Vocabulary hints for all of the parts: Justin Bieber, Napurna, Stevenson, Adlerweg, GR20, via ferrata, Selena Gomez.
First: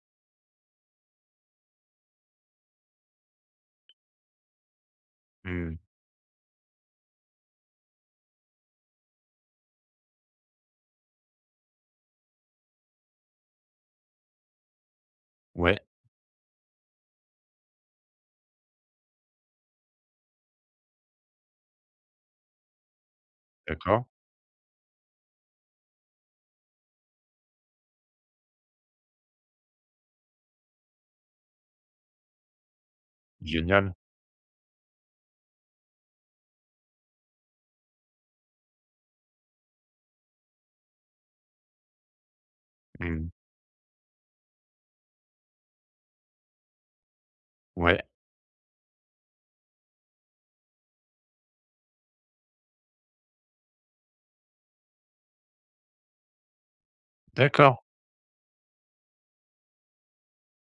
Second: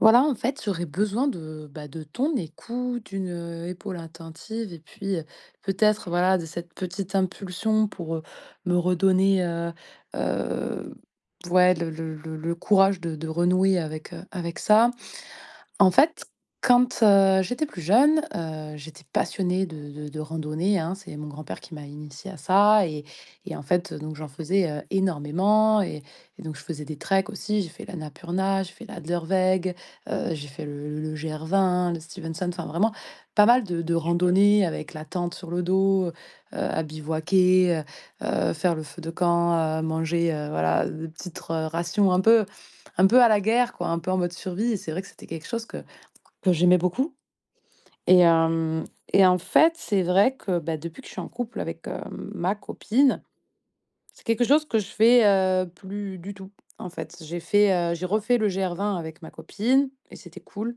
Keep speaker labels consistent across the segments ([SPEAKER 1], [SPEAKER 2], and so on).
[SPEAKER 1] Voilà, en fait, j'aurais besoin bah, de ton écoute, d'une épaule attentive et puis
[SPEAKER 2] Mmh.
[SPEAKER 1] peut-être voilà de cette petite impulsion pour me redonner euh, ouais, le courage de renouer avec ça.
[SPEAKER 2] Ouais,
[SPEAKER 1] En fait, quand, j'étais plus jeune, j'étais passionnée de randonnée, hein. C'est mon grand-père qui m'a initiée à ça et en fait,
[SPEAKER 2] d'accord,
[SPEAKER 1] donc j'en faisais, énormément et donc je faisais des treks aussi. J'ai fait la Napurna, j'ai fait l'Adlerweg, j'ai fait le GR20, le Stevenson, enfin vraiment pas mal de
[SPEAKER 2] génial.
[SPEAKER 1] de randonnées avec la tente sur le dos, à bivouaquer, heu faire le feu de camp, manger, voilà, des petites, rations un peu
[SPEAKER 2] Mmh.
[SPEAKER 1] à la guerre quoi, un peu en mode survie et c'est vrai que c'était quelque chose que j'aimais beaucoup
[SPEAKER 2] Ouais,
[SPEAKER 1] et hem et en fait, c'est vrai que, bah, depuis que je suis en couple avec, ma copine, c'est quelque chose que je fais, plus du tout, en fait. J'ai fait,
[SPEAKER 2] d'accord,
[SPEAKER 1] heu, j'ai refait le GR20 avec ma copine et c'était cool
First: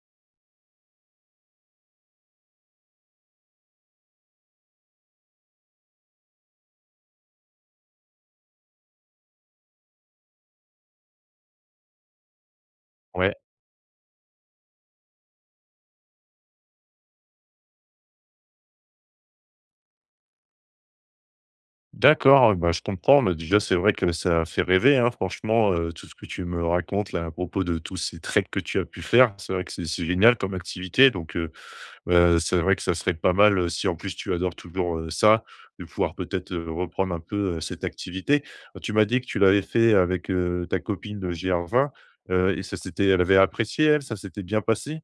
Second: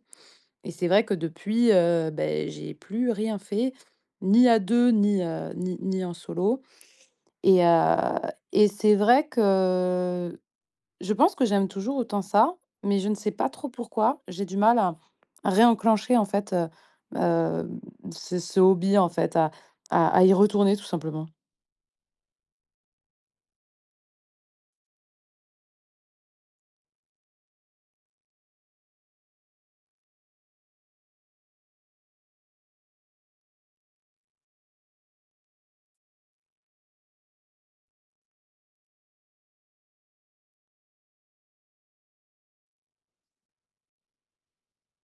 [SPEAKER 1] et c'est vrai que depuis, beh, j'ai plus rien fait, ni à 2 ni, ni en solo et heu et c'est vrai que je pense que j'aime toujours autant ça, mais je ne sais
[SPEAKER 2] ouais,
[SPEAKER 1] pas trop pourquoi. J'ai du mal à réenclencher en fait heu, ce hobby en fait, à y retourner tout simplement.
[SPEAKER 2] d'accord, bah, je comprends, mais déjà, c'est vrai que ça fait rêver, hein, franchement, tout ce que tu me racontes là, à propos de tous ces treks que tu as pu faire. C'est vrai que c'est génial comme activité, donc c'est vrai que ça serait pas mal, si en plus tu adores toujours, ça, de pouvoir peut-être, reprendre un peu, cette activité. Tu m'as dit que tu l'avais fait avec, ta copine de GR20, et ça s'était elle avait apprécié elle? Ça s'était bien passé?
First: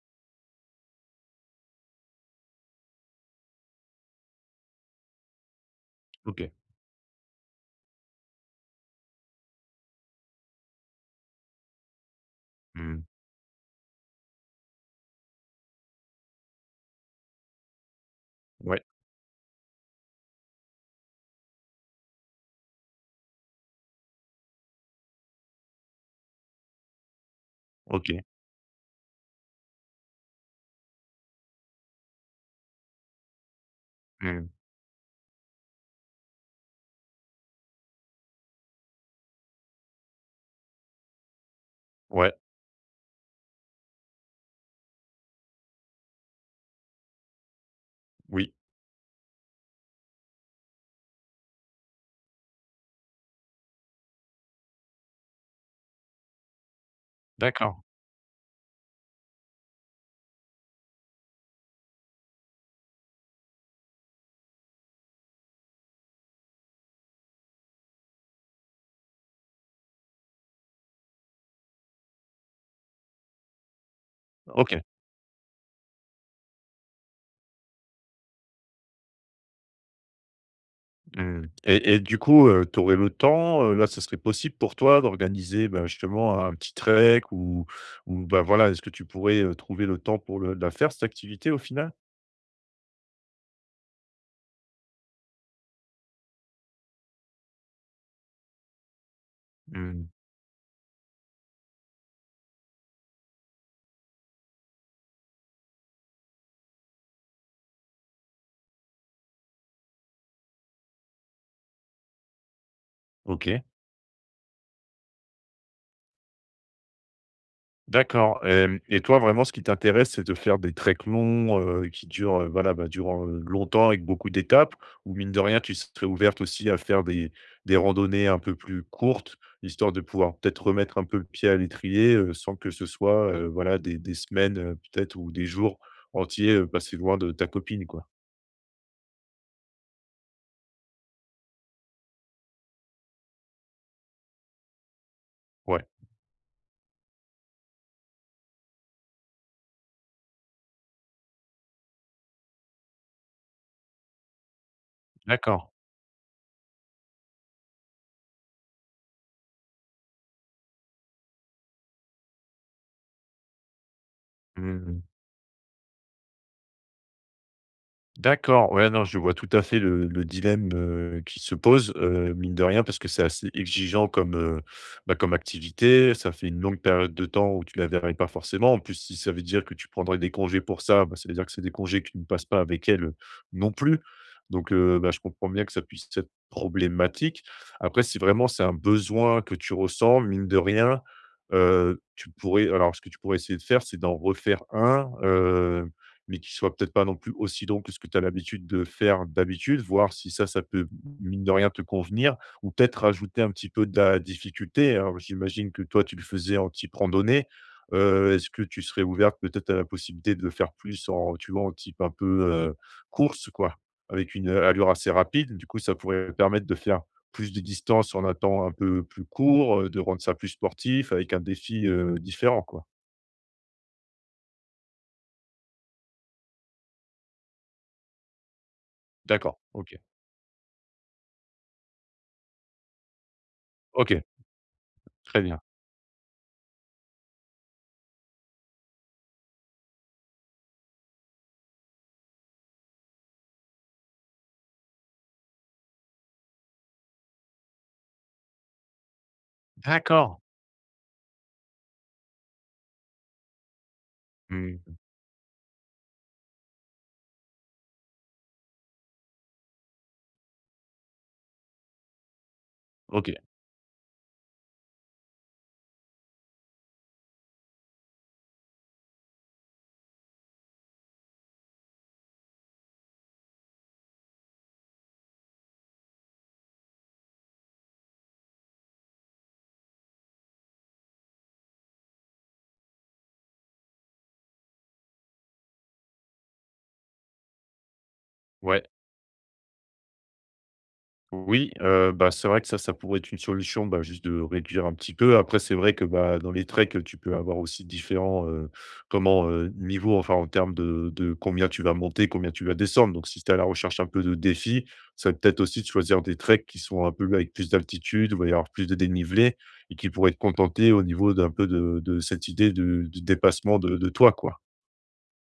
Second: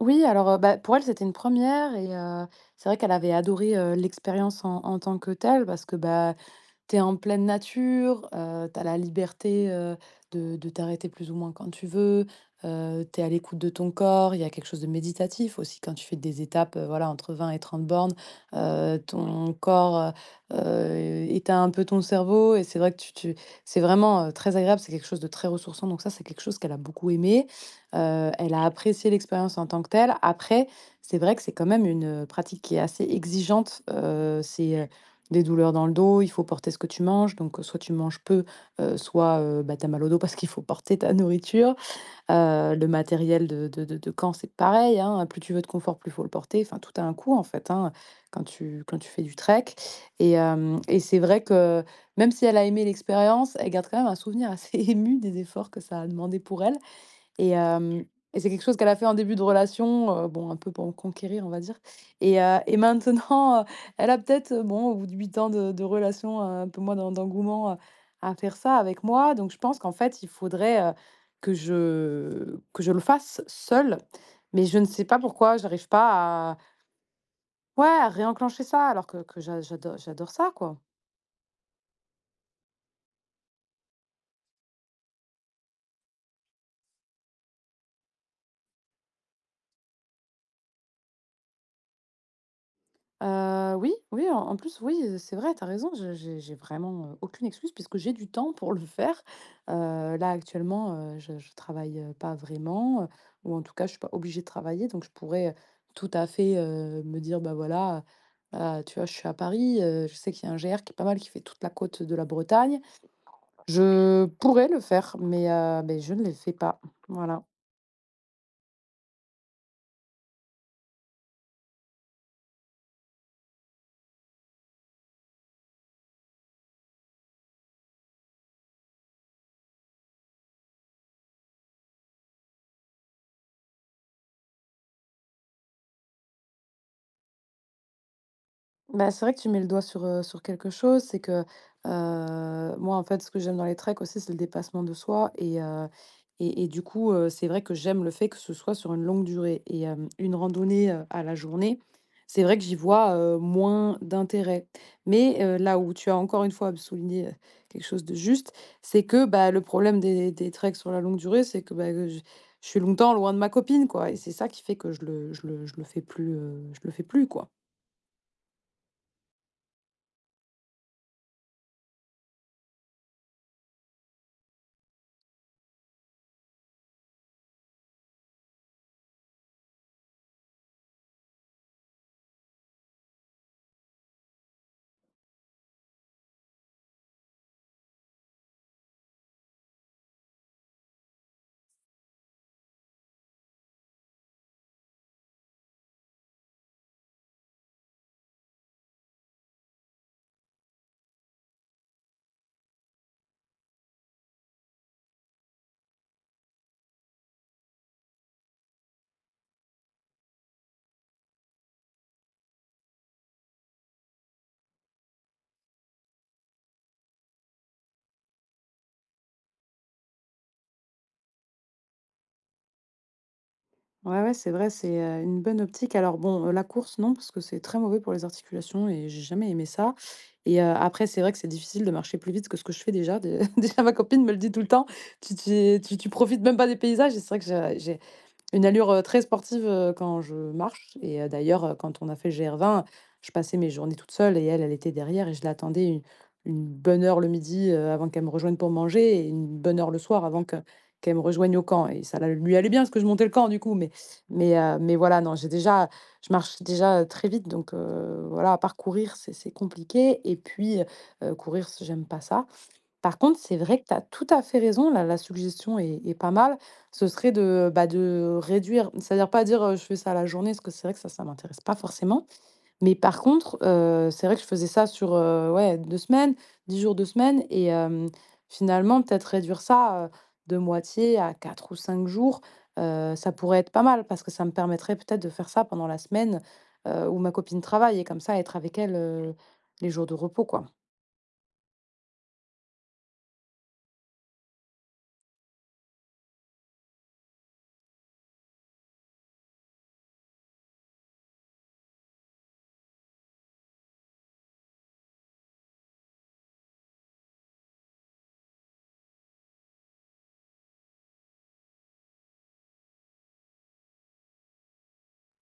[SPEAKER 1] Oui, alors, bah, pour elle, c'était une première et c'est vrai qu'elle avait adoré, l'expérience en tant que telle parce que, bah
[SPEAKER 2] OK.
[SPEAKER 1] t'es en pleine nature, tu la liberté, de t'arrêter plus ou moins quand tu veux,
[SPEAKER 2] Mmh.
[SPEAKER 1] tu à l'écoute de ton corps. Il y a quelque chose de méditatif aussi quand tu fais des étapes, voilà, entre 20 et 30 bornes,
[SPEAKER 2] Ouais,
[SPEAKER 1] ton corps, éteint un peu ton cerveau et c'est vrai que tu c'est vraiment, très agréable, c'est quelque chose de très ressourçant donc ça, c'est quelque chose qu'elle a beaucoup aimé.
[SPEAKER 2] OK.
[SPEAKER 1] Elle a apprécié l'expérience en tant que telle. Après, c'est vrai que c'est quand même une, pratique qui est assez exigeante,
[SPEAKER 2] Mmh.
[SPEAKER 1] c'est, des douleurs dans le dos, il faut porter ce que tu manges, donc soit tu manges peu, soit, bah, tu as mal au dos parce qu'il faut porter ta nourriture.
[SPEAKER 2] Ouais,
[SPEAKER 1] Le matériel de camp, c'est pareil, hein, plus tu veux de confort, plus il faut le porter. Enfin, tout a un coût, en fait, hein, quand
[SPEAKER 2] oui,
[SPEAKER 1] tu quand tu fais du trek et c'est vrai que même si elle a aimé l'expérience, elle garde quand même un souvenir assez ému des efforts que ça a demandé pour elle. Et
[SPEAKER 2] d'accord.
[SPEAKER 1] hem et c'est quelque chose qu'elle a fait en début de relation, bon, un peu pour me conquérir, on va dire et maintenant, elle a peut-être, bon, au bout de 8 ans de relation, un peu moins d'engouement, à faire ça avec moi. Donc je pense qu'en fait, il faudrait, que je le fasse seule, mais je
[SPEAKER 2] OK.
[SPEAKER 1] ne sais pas pourquoi j'arrive pas à ouais, à réenclencher ça alors que j'adore ça, quoi.
[SPEAKER 2] Mmh et du coup, tu aurais le temps, là, ce serait possible pour toi d'organiser, ben, justement un petit trek ou, bah, voilà, est-ce que tu pourrais, trouver le temps pour le la faire cette activité au final?
[SPEAKER 1] Oui, oui, en plus, oui, c'est vrai, t'as raison, je j'ai vraiment, aucune excuse puisque j'ai du temps pour le faire.
[SPEAKER 2] Mmh,
[SPEAKER 1] Là, actuellement, je travaille, pas vraiment, ou en tout cas, je suis pas obligée de travailler, donc je pourrais, tout à fait, me dire: «Bah, voilà, heu tu vois? Je suis à Paris, je sais qu'il y a un GR qui est pas mal, qui fait toute la côte de la Bretagne.
[SPEAKER 2] OK.
[SPEAKER 1] Je pourrais le faire, mais je ne le fais pas. Voilà.
[SPEAKER 2] D'accord, hem et toi vraiment ce qui t'intéresse, c'est de faire des treks longs, qui durent, voilà, bah, durant, longtemps avec beaucoup d'étapes? Ou mine de rien, tu serais ouverte aussi à faire des randonnées un peu plus courtes, histoire de pouvoir peut-être remettre un peu le pied à l'étrier, sans que ce soit, voilà des semaines, peut-être ou des jours entiers, passés loin de ta copine, quoi?
[SPEAKER 1] Bah, c'est vrai que tu mets le doigt sur quelque chose, c'est que, moi, en fait, ce que j'aime dans les treks aussi, c'est le dépassement de soi et
[SPEAKER 2] Ouais,
[SPEAKER 1] heu et et du coup, c'est vrai que j'aime le fait que ce soit sur une longue durée et une randonnée, à la journée, c'est vrai que j'y vois, moins d'intérêt. Mais
[SPEAKER 2] d'accord.
[SPEAKER 1] là où tu as encore une fois souligné, quelque chose de juste, c'est que, bah, le problème des treks sur la longue durée, c'est que, bah, je suis longtemps loin de ma copine, quoi et c'est ça qui fait que
[SPEAKER 2] Mmh.
[SPEAKER 1] je le fais plus, je le fais plus, quoi.
[SPEAKER 2] D'accord, ouais, non, je vois tout à fait le dilemme, qui se pose, mine de rien, parce que c'est assez exigeant comme, bah, comme activité. Ça fait une longue période de temps où tu la verrais pas forcément. En plus, si ça veut dire que tu prendrais des congés pour ça, bah, ça veut dire que c'est des congés que tu ne passes pas avec elle, non plus. Donc, bah, je comprends bien que ça puisse être problématique. Après, si vraiment c'est un besoin que tu ressens, mine de rien, tu pourrais alors ce que tu pourrais essayer de faire, c'est d'en refaire un, mais qui soit peut-être pas non plus aussi long que ce que tu as l'habitude de faire d'habitude, voir si ça, ça peut, mine de rien, te convenir ou peut-être rajouter un petit peu de la difficulté. Alors, j'imagine que toi, tu le faisais en type randonnée. Est-ce que tu serais ouverte peut-être à la possibilité de faire plus en, tu vois, en type un peu course, quoi, avec une allure assez rapide? Du coup, ça pourrait permettre de faire plus de distance en un temps un peu plus court, de rendre ça plus sportif avec un défi différent, quoi.
[SPEAKER 1] Ouais, ouais, c'est vrai, c'est, une bonne optique. Alors bon, la course, non, parce que c'est très mauvais pour les articulations et j'ai jamais
[SPEAKER 2] D'accord,
[SPEAKER 1] aimé ça
[SPEAKER 2] ok,
[SPEAKER 1] après, c'est vrai que c'est difficile de marcher plus vite que ce que je fais déjà. Dé Déjà ma copine
[SPEAKER 2] ok,
[SPEAKER 1] me le dit tout le temps: «Tu
[SPEAKER 2] très bien.
[SPEAKER 1] tu tu profites même pas des paysages» et c'est vrai que je j'ai une allure, très sportive, quand je marche et d'ailleurs, quand on a fait le GR20, je passais mes journées toute seule et elle, elle était derrière et je l'attendais u une bonne heure le midi, avant qu'elle me rejoigne pour manger et une bonne heure le soir
[SPEAKER 2] D'accord.
[SPEAKER 1] avant que qu'elle me rejoigne au camp et ça la lui allait bien parce que je montais le camp du coup, mais mais heu,
[SPEAKER 2] Mmh.
[SPEAKER 1] mais voilà, non, j'ai déjà je marche déjà, très vite donc voilà, à part courir, c'est compliqué et puis, courir, c j'aime pas ça. Par
[SPEAKER 2] OK,
[SPEAKER 1] contre, c'est vrai que tu as tout à fait raison, la suggestion est pas mal. Ce serait bah, de réduire, c'est-à-dire pas dire, je fais ça à la journée, parce que c'est vrai que ça m'intéresse pas forcément. Mais par contre, c'est vrai que je faisais ça sur, ouais, 2 semaines, 10 jours, 2 semaines et finalement, peut-être réduire ça, de moitié à 4 ou 5 jours, ça pourrait être pas mal parce que ça me permettrait peut-être de faire ça pendant la semaine, où ma copine travaille et comme ça être avec
[SPEAKER 2] ouais.
[SPEAKER 1] elle, les jours de repos, quoi.
[SPEAKER 2] Oui, bah, c'est vrai que ça pourrait être une solution, bah, juste de réduire un petit peu. Après, c'est vrai que, bah, dans les treks, tu peux avoir aussi différents, comment, niveaux, enfin, en termes de combien tu vas monter, combien tu vas descendre. Donc si tu es à la recherche un peu de défis, ça va peut-être aussi de choisir des treks qui sont un peu avec plus d'altitude, où il va y avoir plus de dénivelé et qui pourraient te contenter au niveau d'un peu de cette idée de dépassement de toi, quoi.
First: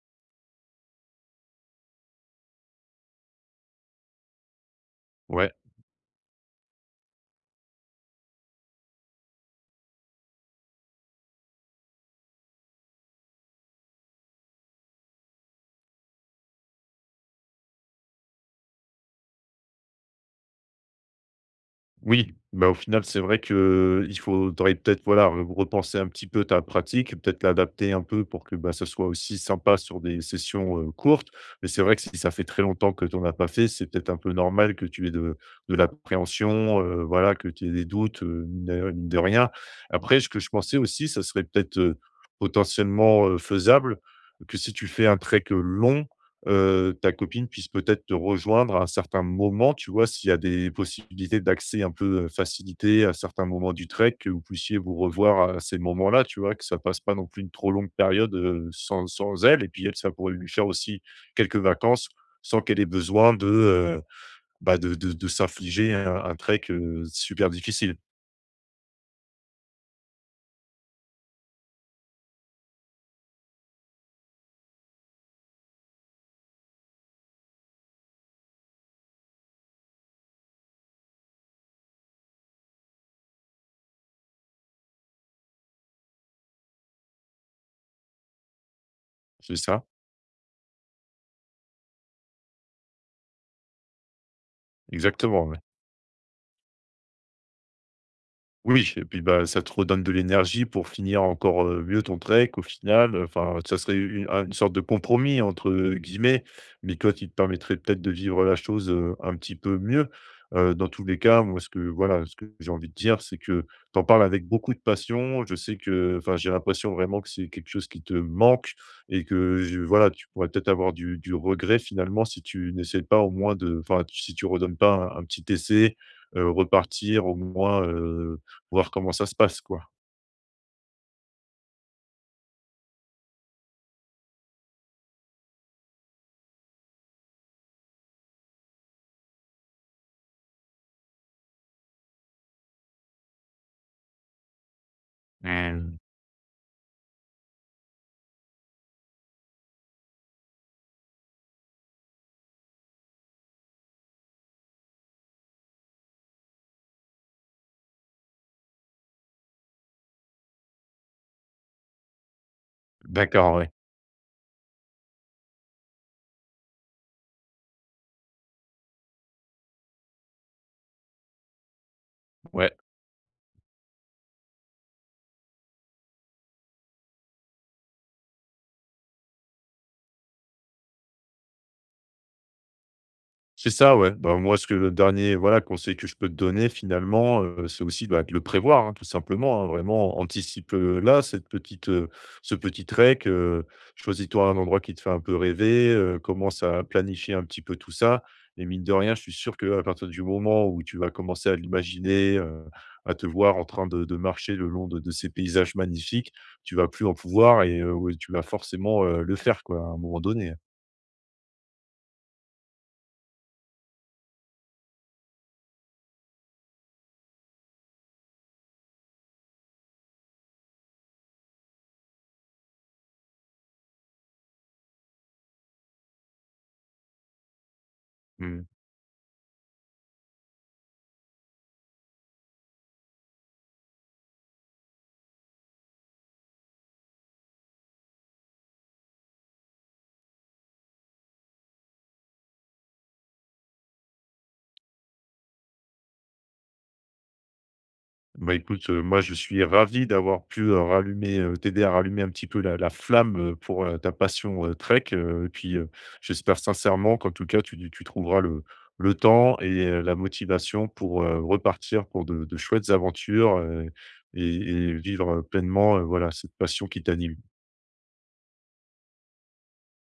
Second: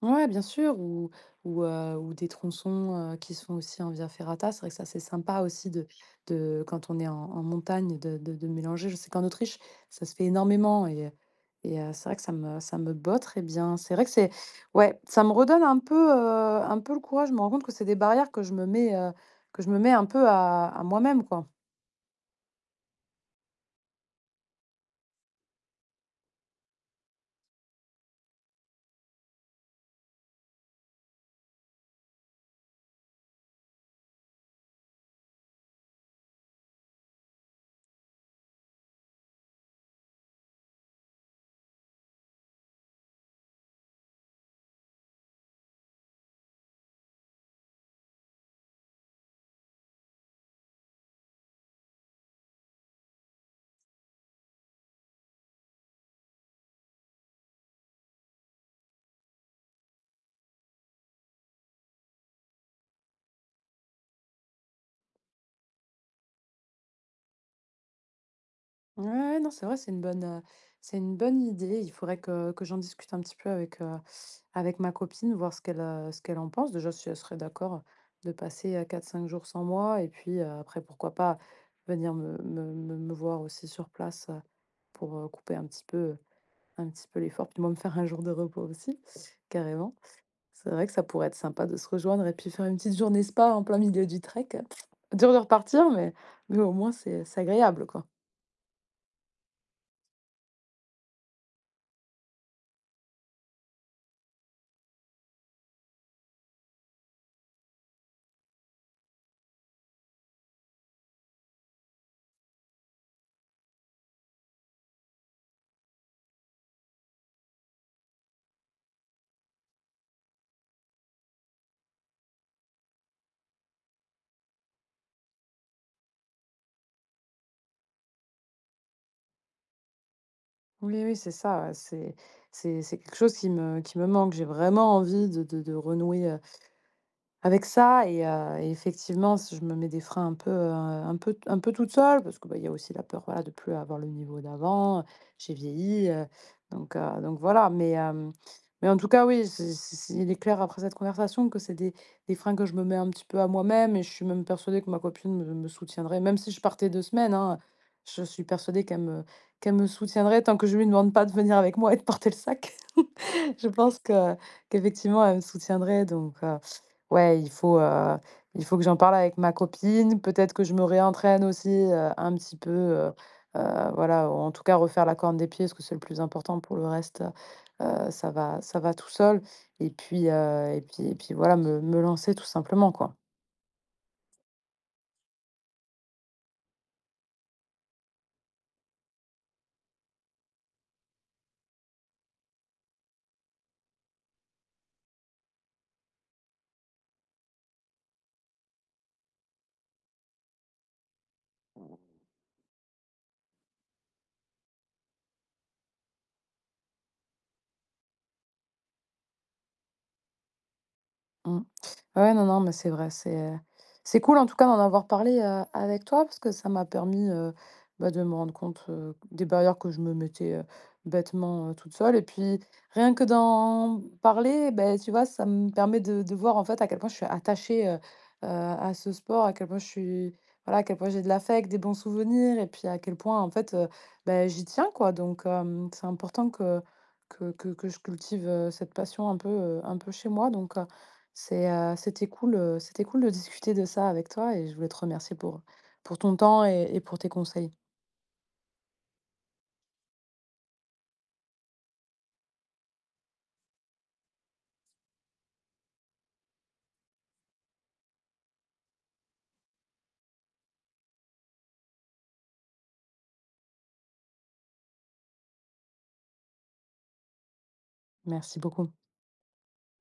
[SPEAKER 1] Ouais, bien sûr, ou des tronçons, qui se font aussi en via ferrata. C'est vrai que ça, c'est sympa
[SPEAKER 2] Ouais.
[SPEAKER 1] aussi de quand on est en montagne de mélanger. Je sais qu'en Autriche, ça se fait énormément et c'est vrai que ça me botte très bien. C'est vrai que c'est ouais, ça me redonne un peu le courage. Je me rends compte que c'est des barrières que je me mets un peu à moi-même, quoi.
[SPEAKER 2] Oui, bah, au final, c'est vrai que il faudrait peut-être, voilà, re repenser un petit peu ta pratique, peut-être l'adapter un peu pour que, bah, ça soit aussi sympa sur des sessions, courtes. Mais c'est vrai que si ça fait très longtemps que tu en as pas fait, c'est peut-être un peu normal que tu aies de l'appréhension, voilà, que tu aies des doutes, mine de rien. Après, ce que je pensais aussi, ça serait peut-être, potentiellement, faisable que si tu fais un trek, long ta copine puisse peut-être te rejoindre à un certain moment, tu vois? S'il y a des possibilités d'accès un peu, facilité à certains moments du trek, que vous puissiez vous revoir à ces moments-là, tu vois? Que ça passe pas non plus une trop longue période, sans elle et puis elle, ça pourrait lui faire aussi quelques vacances sans qu'elle ait besoin de, bah, de s'infliger un trek, super difficile.
[SPEAKER 1] Ouais, ouais, non, c'est vrai, c'est une bonne, idée. Il faudrait que j'en discute un petit peu avec ma copine, voir ce qu'elle en pense. Déjà, si elle serait d'accord de passer, 4 5 jours sans moi et puis, après, pourquoi pas venir me voir aussi sur place, pour, couper un petit peu l'effort. Puis moi, me faire un jour de repos aussi,
[SPEAKER 2] C'est ça?
[SPEAKER 1] carrément. C'est vrai que ça pourrait être sympa de se rejoindre et puis faire une petite journée spa en plein milieu du trek. Dur de
[SPEAKER 2] Exactement, ouais.
[SPEAKER 1] repartir, mais au moins, c'est agréable, quoi.
[SPEAKER 2] Oui et puis, bah, ça te redonne de l'énergie pour finir encore, mieux ton trek au final, enfin, ça serait une un une sorte de «compromis» entre guillemets, mais toi qui te permettrait peut-être de vivre la chose, un petit peu mieux. Dans tous les cas, moi ce que voilà, ce que j'ai envie de dire, c'est que tu en parles avec beaucoup de passion. Je sais que enfin, j'ai l'impression vraiment que c'est quelque chose qui te manque et que je voilà, tu pourrais peut-être avoir du regret finalement si tu n'essaies pas au moins de enfin, si tu redonnes pas un petit essai, repartir au moins, Voir comment ça se passe, quoi.
[SPEAKER 1] Oui, oui, c'est ça, ouais, c'est quelque chose qui me manque. J'ai vraiment envie de renouer, avec ça et effectivement, s je me mets des freins un peu, un peu un peu toute seule parce que, bah, il y a aussi la peur, voilà, de plus avoir le niveau d'avant, j'ai
[SPEAKER 2] Mmh.
[SPEAKER 1] vieilli, donc voilà. Mais en tout cas, oui, c'est il est clair après cette conversation que c'est des freins que je me mets un petit peu à moi-même et je suis même persuadée que ma copine me soutiendrait, même si je partais 2 semaines, hein, je suis persuadée qu'elle me soutiendrait tant que je lui demande pas de venir avec moi et de porter le sac.
[SPEAKER 2] D'accord,
[SPEAKER 1] Je
[SPEAKER 2] ouais.
[SPEAKER 1] pense que qu'effectivement elle me soutiendrait donc ouais, il faut, il faut, que j'en parle avec ma copine. Peut-être que je me réentraîne aussi, un petit peu,
[SPEAKER 2] Ouais,
[SPEAKER 1] voilà, en tout cas refaire la corne des pieds parce que c'est le plus important. Pour le reste, ça va tout seul et puis, et puis voilà, me lancer tout simplement, quoi.
[SPEAKER 2] c'est ça, ouais. Bah, moi, ce que le dernier voilà, conseil que je peux te donner finalement, c'est aussi, bah, de le prévoir, hein, tout simplement, hein. Vraiment, anticipe, là, cette petite, ce petit trek, choisis-toi un endroit qui te fait un peu rêver, commence à planifier un petit peu tout ça et mine de rien, je suis sûr qu'à partir du moment où tu vas commencer à l'imaginer, à te voir en train de marcher le long de ces paysages magnifiques, tu vas plus en pouvoir et ouais, tu vas forcément, le faire, quoi, à un moment donné. Hein.
[SPEAKER 1] Mmh. Ouais, non, non, mais c'est vrai, c'est cool en tout cas d'en avoir parlé, avec toi parce que ça m'a permis, bah, de me rendre compte, des barrières que je me mettais, bêtement, toute seule et puis rien que d'en parler, ben tu vois, ça me permet de voir en fait à quel point je suis attachée,
[SPEAKER 2] Mmh.
[SPEAKER 1] à ce sport, à quel point je suis voilà, à quel point j'ai de l'affect, des bons souvenirs et puis à quel point en fait, beh, j'y tiens quoi donc c'est important que je cultive, cette passion un peu chez moi donc c'était cool de discuter de ça avec toi et je voulais te remercier pour ton temps et pour tes conseils.
[SPEAKER 2] Bah, écoute, moi, je suis ravi d'avoir pu, rallumer, t'aider à rallumer un petit peu la flamme, pour, ta passion, trek, et puis, j'espère sincèrement qu'en tout cas, tu trouveras le temps et la motivation pour, repartir pour de chouettes aventures, et vivre, pleinement, voilà, cette passion qui t'anime.
[SPEAKER 1] Merci beaucoup.